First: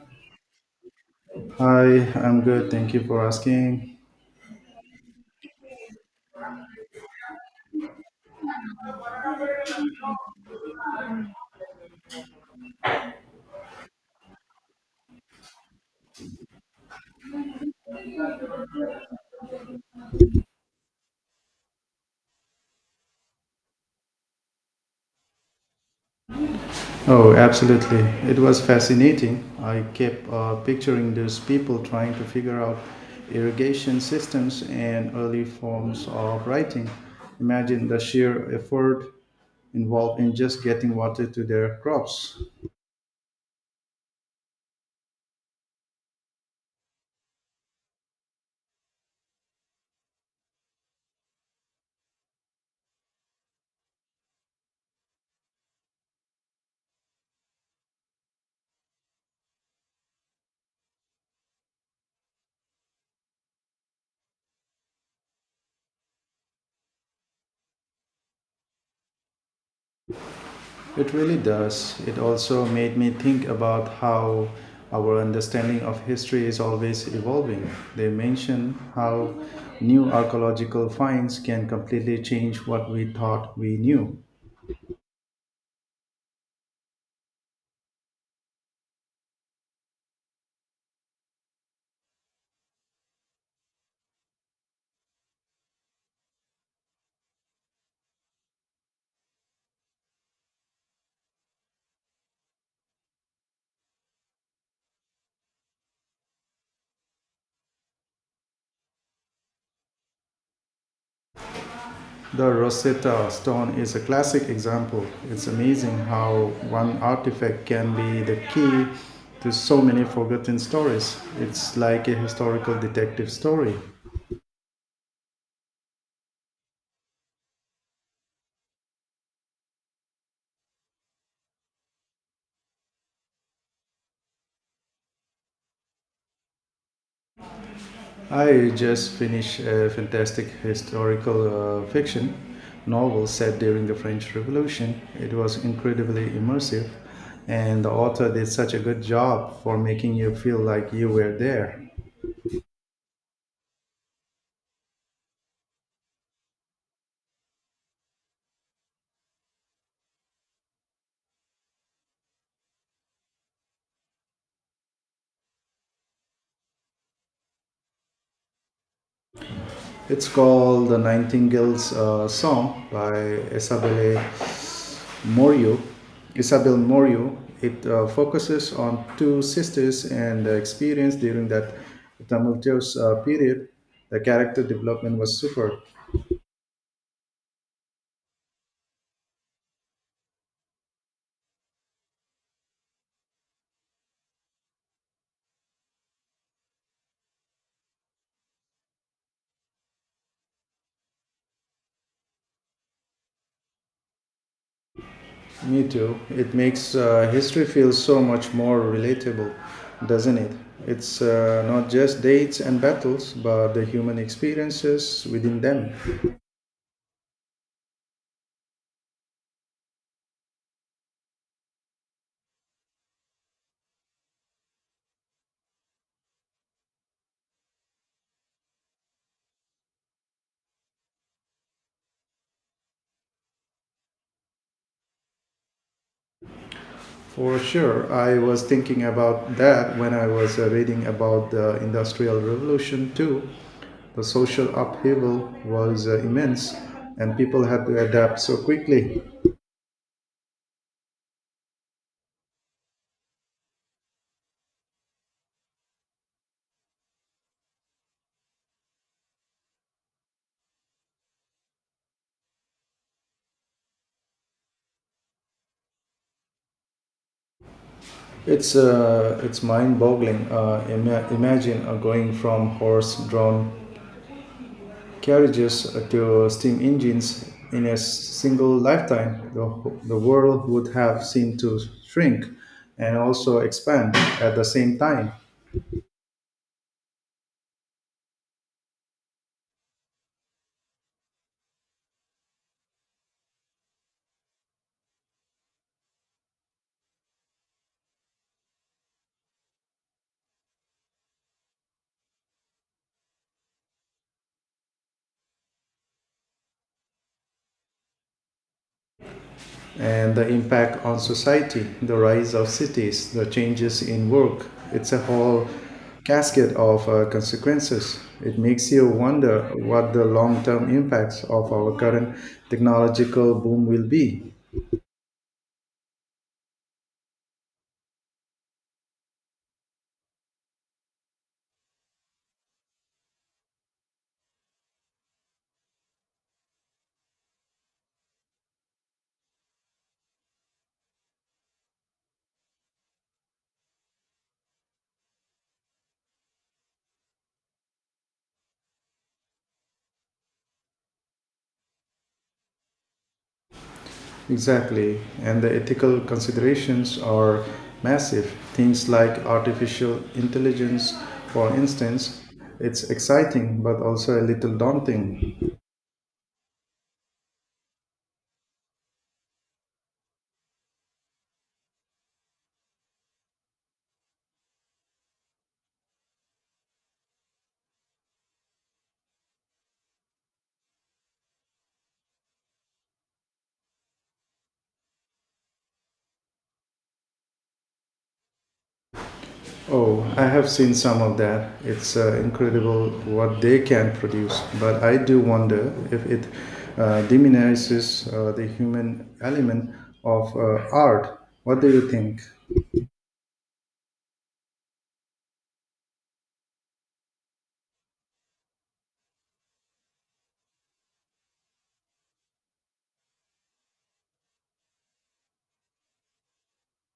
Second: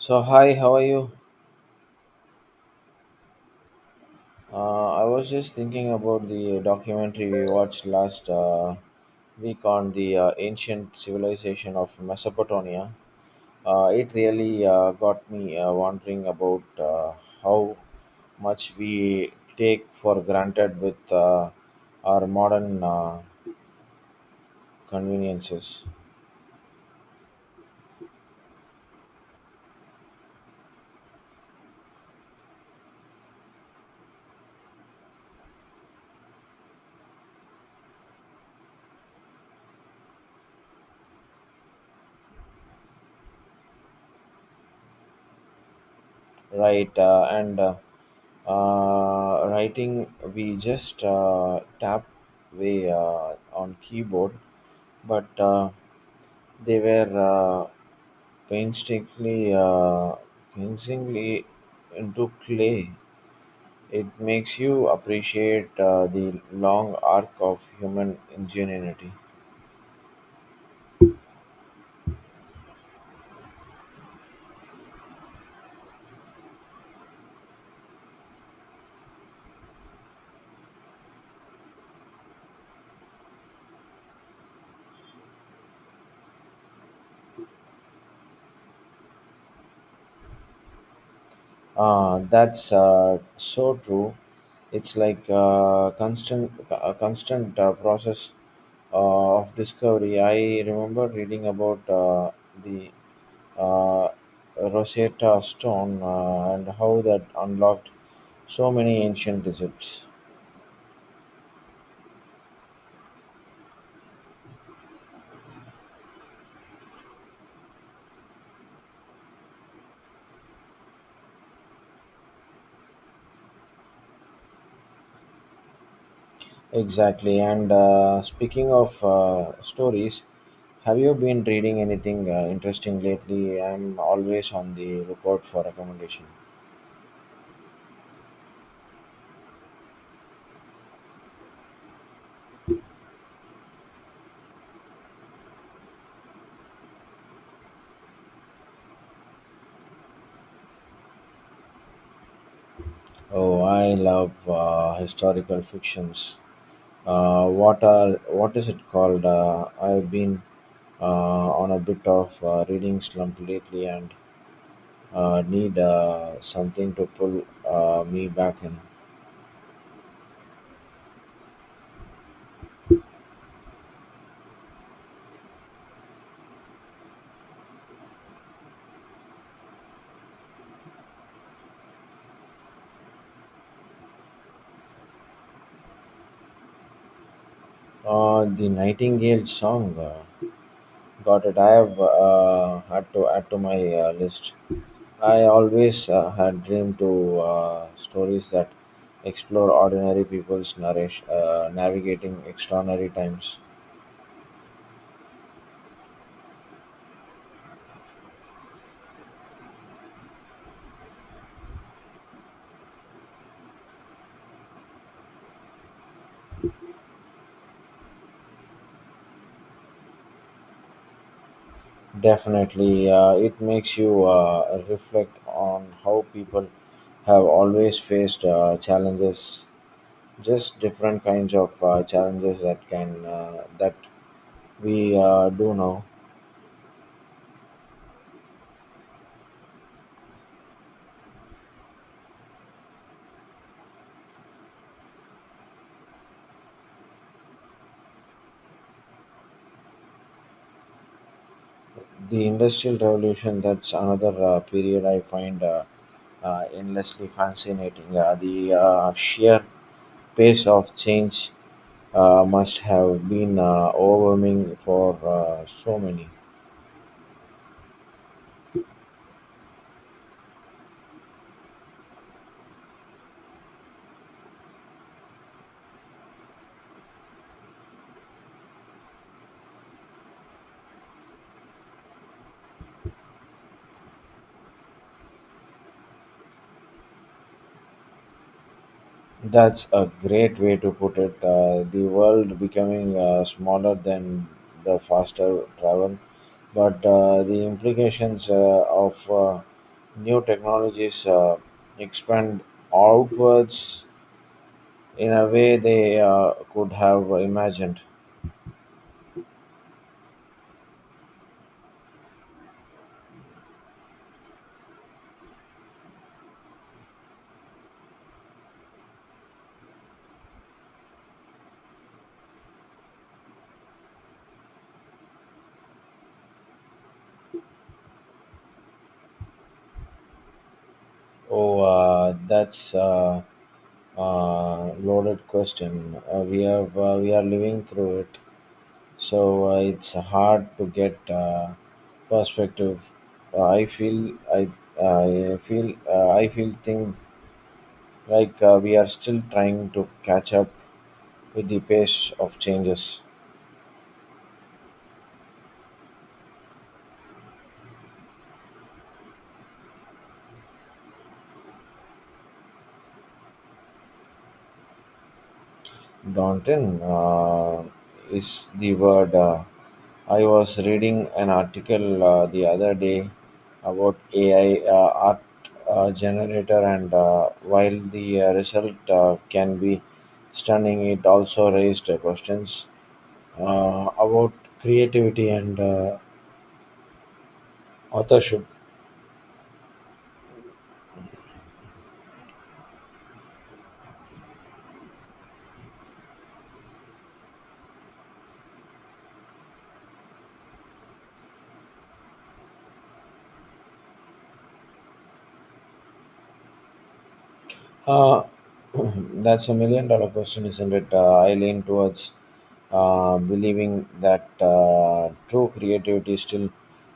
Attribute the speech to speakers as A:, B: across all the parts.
A: So hi, how are you?
B: Hi, I'm good. Thank you for asking.
A: I was just thinking about the documentary we watched last week on the ancient civilization of Mesopotamia. It really got me wondering about how much we take for granted with our modern conveniences,
B: Oh, absolutely. It was fascinating. I kept picturing those people trying to figure out irrigation systems and early forms of writing. Imagine the sheer effort involved in just getting water to their crops.
A: right? And writing, we just tap way on keyboard but they were painstakingly uh, painstakingly into clay. It makes you appreciate the long arc of human ingenuity.
B: It really does. It also made me think about how our understanding of history is always evolving. They mention how new archaeological finds can completely change what we thought we knew.
A: That's so true. It's like a constant process of discovery. I remember reading about the uh, Rosetta Stone and how that unlocked so many ancient Egypts.
B: The Rosetta Stone is a classic example. It's amazing how one artifact can be the key to so many forgotten stories. It's like a historical detective story.
A: Exactly. And speaking of stories, have you been reading anything interesting lately? I'm always on the lookout for recommendation.
B: I just finished a fantastic historical fiction novel set during the French Revolution. It was incredibly immersive, and the author did such a good job for making you feel like you were there.
A: Oh, I love historical fictions. What is it called? I've been uh, on a bit of reading slump lately, and need something to pull me back in.
B: It's called The Nightingale's Song by Isabelle Morio. Isabel Morio. It focuses on two sisters and their experience during that tumultuous period. The character development was superb.
A: The Nightingale song, got it. I have had to add to my list. I always had dreamed to stories that explore ordinary people's narration, navigating extraordinary times.
B: Me too. It makes history feel so much more relatable, doesn't it? It's not just dates and battles, but the human experiences within them.
A: Definitely, it makes you reflect on how people have always faced challenges, just different kinds of challenges that we do now.
B: For sure, I was thinking about that when I was reading about the Industrial Revolution too. The social upheaval was immense, and people had to adapt so quickly.
A: The industrial revolution, that's another period I find endlessly fascinating. The sheer pace of change must have been overwhelming for so many.
B: It's mind-boggling. Imagine going from horse-drawn carriages to steam engines in a single lifetime. The world would have seemed to shrink and also expand at the same time.
A: That's a great way to put it, the world becoming smaller than the faster travel, but the implications of new technologies expand outwards in a way they could have imagined.
B: And the impact on society, the rise of cities, the changes in work, it's a whole casket of consequences. It makes you wonder what the long term impacts of our current technological boom will be.
A: Oh, that's a loaded question. We are living through it, so it's hard to get perspective. Uh, I feel I I feel thing like we are still trying to catch up with the pace of changes.
B: Exactly, and the ethical considerations are massive. Things like artificial intelligence, for instance, it's exciting but also a little daunting.
A: Daunting is the word. I was reading an article the other day about AI art generator, and while the result can be stunning, it also raised questions about creativity and authorship.
B: Oh, I have seen some of that. It's incredible what they can produce, but I do wonder if it diminishes the human element of art. What do you think?
A: Uh, that's $1,000,000 question, isn't it? I lean towards believing that true creativity still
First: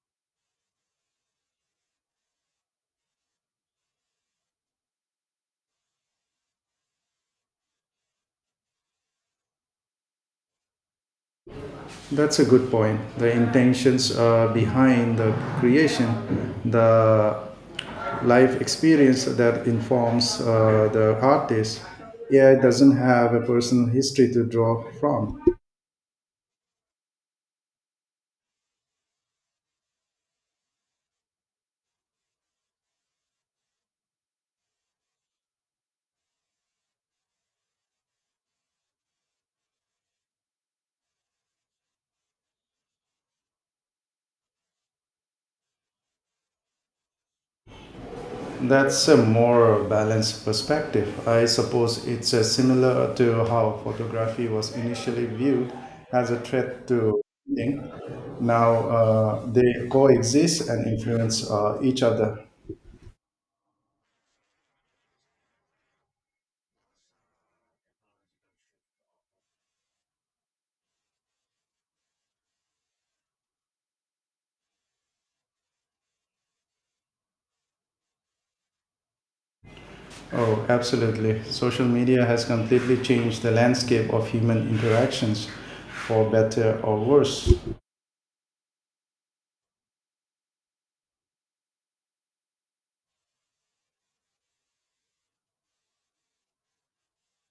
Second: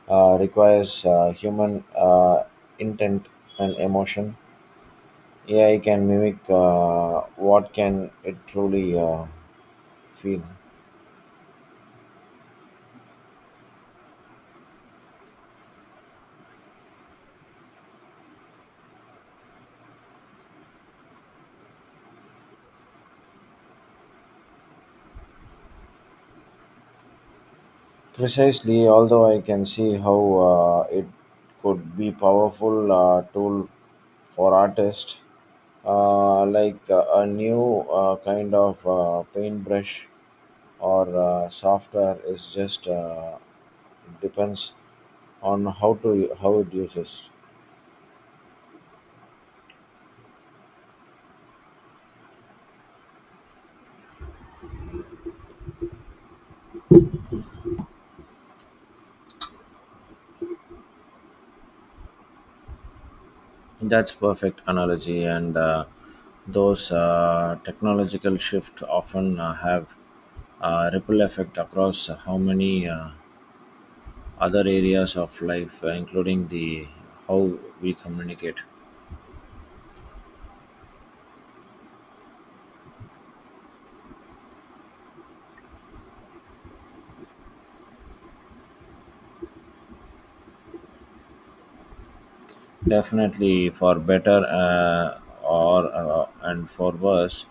A: requires human intent and emotion. AI can mimic, what can it truly feel.
B: That's a good point. The intentions behind the creation, the life experience that informs the artist. AI doesn't have a personal history to draw from.
A: Precisely, although I can see how it could be powerful tool for artists, a new kind of paintbrush or software. Is just depends on how it uses.
B: That's a more balanced perspective. I suppose it's similar to how photography was initially viewed as a threat to painting. Now they coexist and influence each other.
A: That's perfect analogy, and those technological shift often have a ripple effect across how many. Other areas of life, including the how we communicate.
B: Oh, absolutely. Social media has completely changed the landscape of human interactions for better or worse.
A: Definitely, for better or and for worse,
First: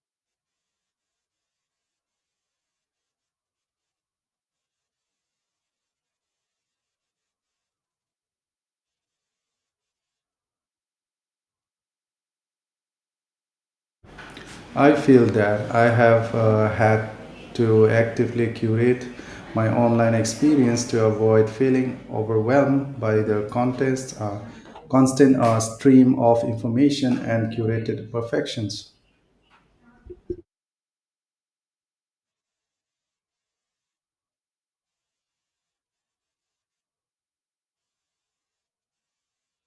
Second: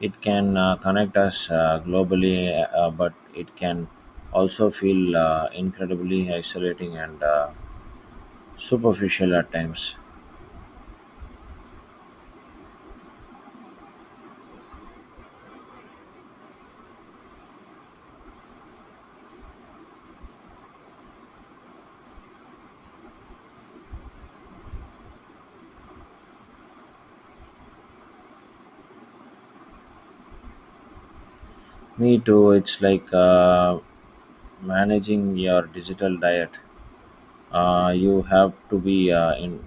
A: it can connect us globally, but it can also feel incredibly isolating and superficial at times.
B: I feel that I have had to actively curate my online experience to avoid feeling overwhelmed by the constant stream of information and curated perfections.
A: Me too. It's like managing your digital diet. You have to be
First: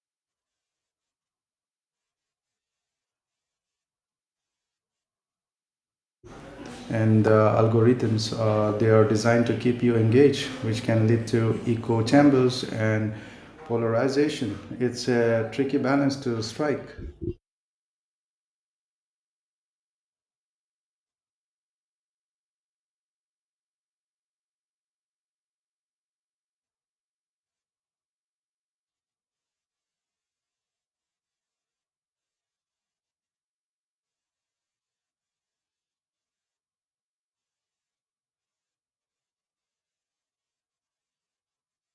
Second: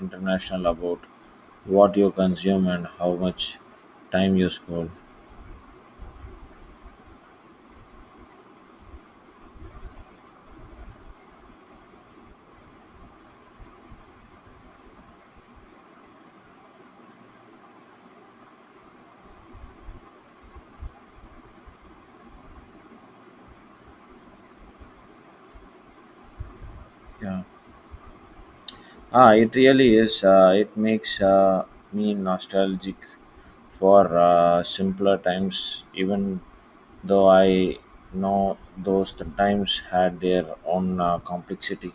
A: international about what you consume and how much time you scroll.
B: And the algorithms, they are designed to keep you engaged, which can lead to echo chambers and polarization. It's a tricky balance to strike.
A: Yeah. Ah, it really is. It makes me nostalgic for simpler times, even though I know those times had their own complexity.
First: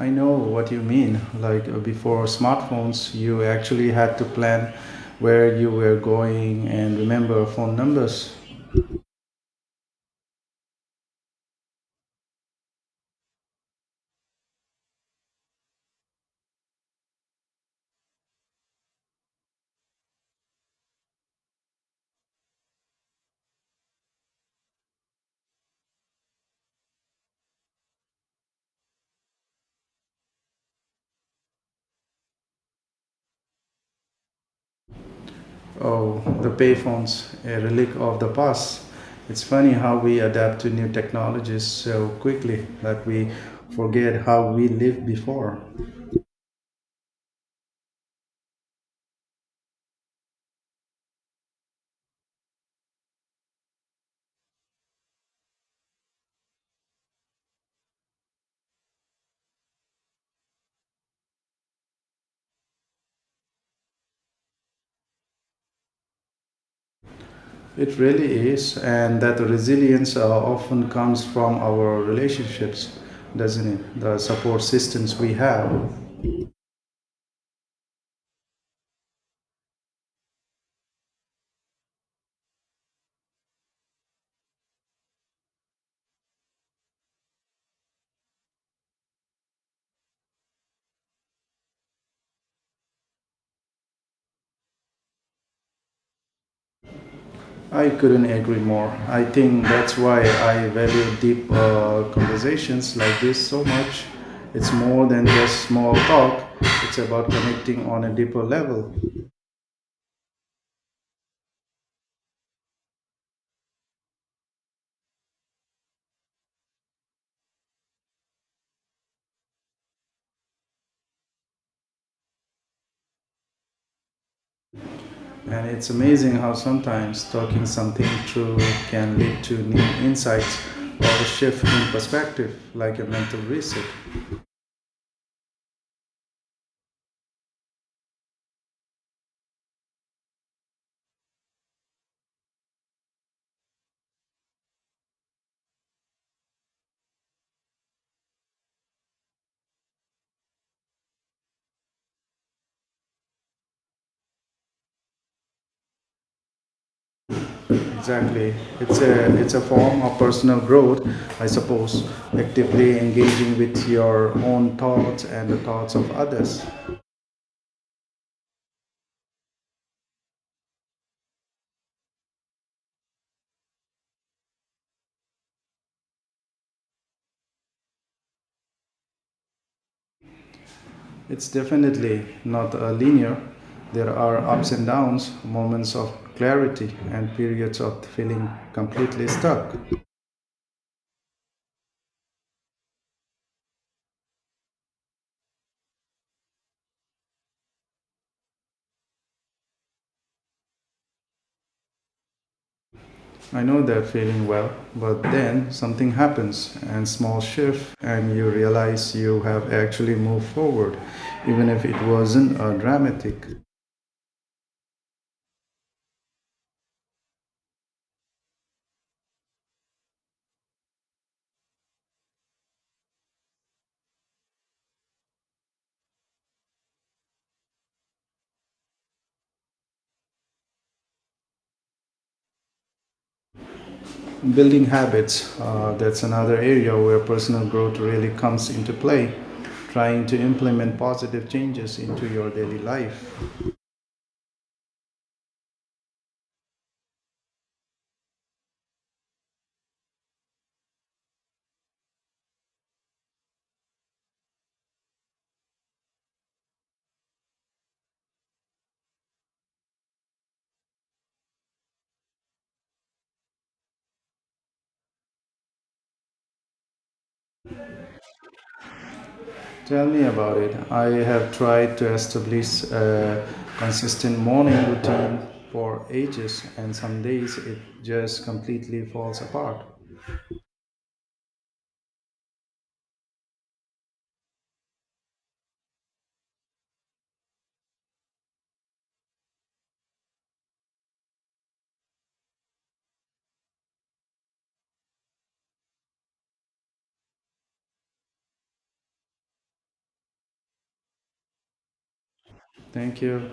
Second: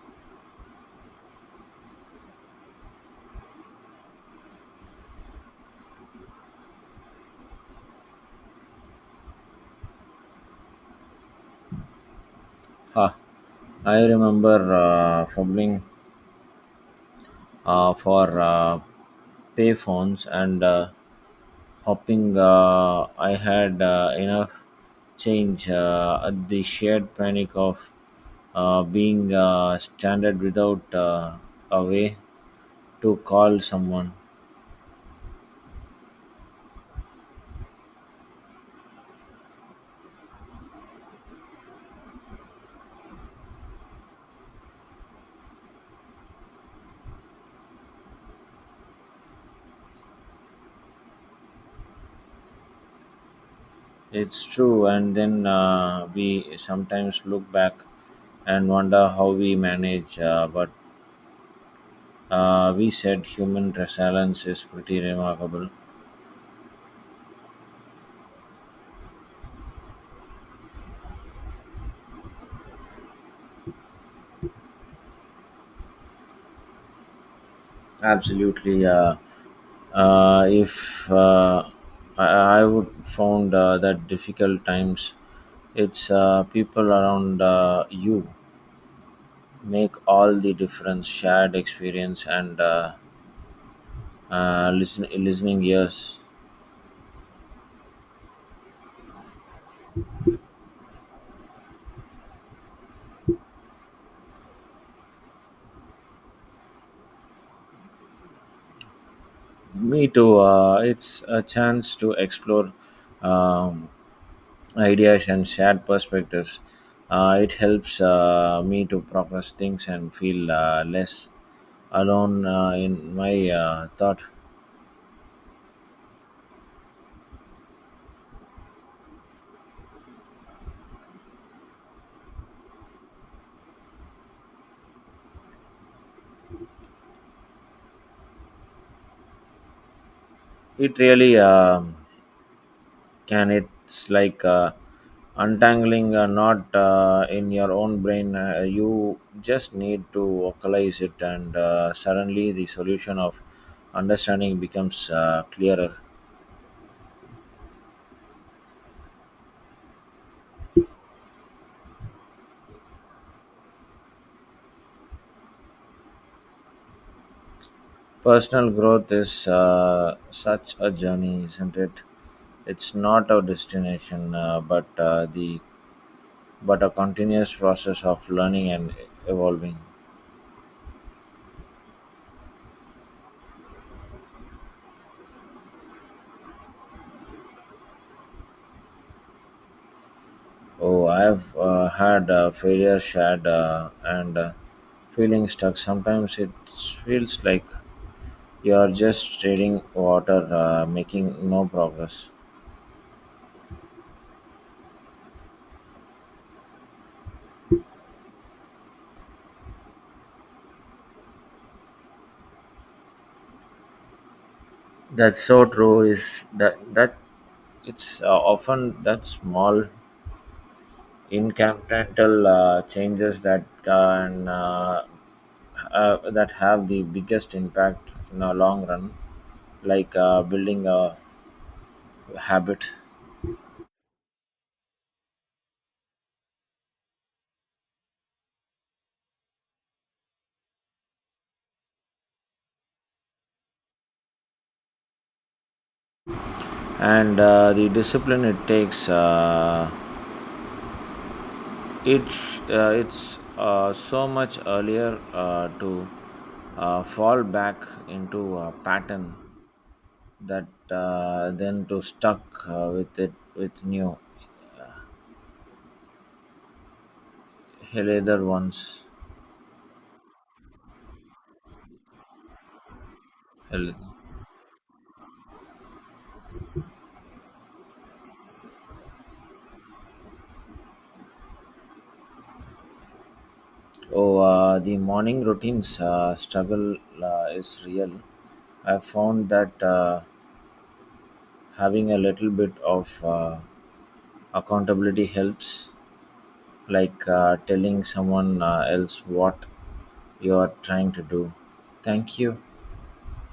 B: I know what you mean. Like before smartphones, you actually had to plan where you were going and remember phone numbers.
A: Huh. I remember fumbling for payphones and hopping. I had enough change at the shared panic of being stranded without a way to call someone.
B: Oh, the payphones, a relic of the past. It's funny how we adapt to new technologies so quickly that we forget how we lived before.
A: It's true, and then we sometimes look back and wonder how we manage, but we said human resilience is pretty remarkable.
B: It really is, and that resilience often comes from our relationships, doesn't it? The support systems we have.
A: Absolutely. If I, I would found that difficult times, it's people around you make all the difference. Shared experience and listening ears.
B: I couldn't agree more. I think that's why I value deep conversations like this so much. It's more than just small talk, it's about connecting on a deeper level.
A: Me too. It's a chance to explore um, ideas and shared perspectives. It helps me to progress things and feel less alone in my thought.
B: And it's amazing how sometimes talking something through can lead to new insights or a shift in perspective, like a mental reset.
A: It really can. It's like untangling a knot in your own brain. You just need to vocalize it, and suddenly the solution of understanding becomes clearer.
B: Exactly. It's a form of personal growth, I suppose, actively engaging with your own thoughts and the thoughts of others.
A: Personal growth is such a journey, isn't it? It's not a destination, but the but a continuous process of learning and evolving.
B: It's definitely not linear. There are ups and downs, moments of clarity, and periods of feeling completely stuck.
A: Oh, I've had failure shared and feeling stuck. Sometimes it feels like you're just treading water, making no progress.
B: I know that feeling well, but then something happens and small shift and you realize you have actually moved forward even if it wasn't dramatic.
A: That's so true. Is that that it's often that small incremental changes that have the biggest impact in the long run, like building a habit.
B: Building habits, that's another area where personal growth really comes into play, trying to implement positive changes into your daily life.
A: And the discipline it takes. It it's so much earlier to fall back into a pattern that then to stuck with it with new healthier ones.
B: Tell me about it. I have tried to establish a
A: Health-
B: consistent morning routine for ages, and some days it just completely falls apart.
A: Oh, the morning routines struggle is real. I found that having a little bit of accountability helps, like telling someone else what you are trying to do. Thank you.
B: Thank you.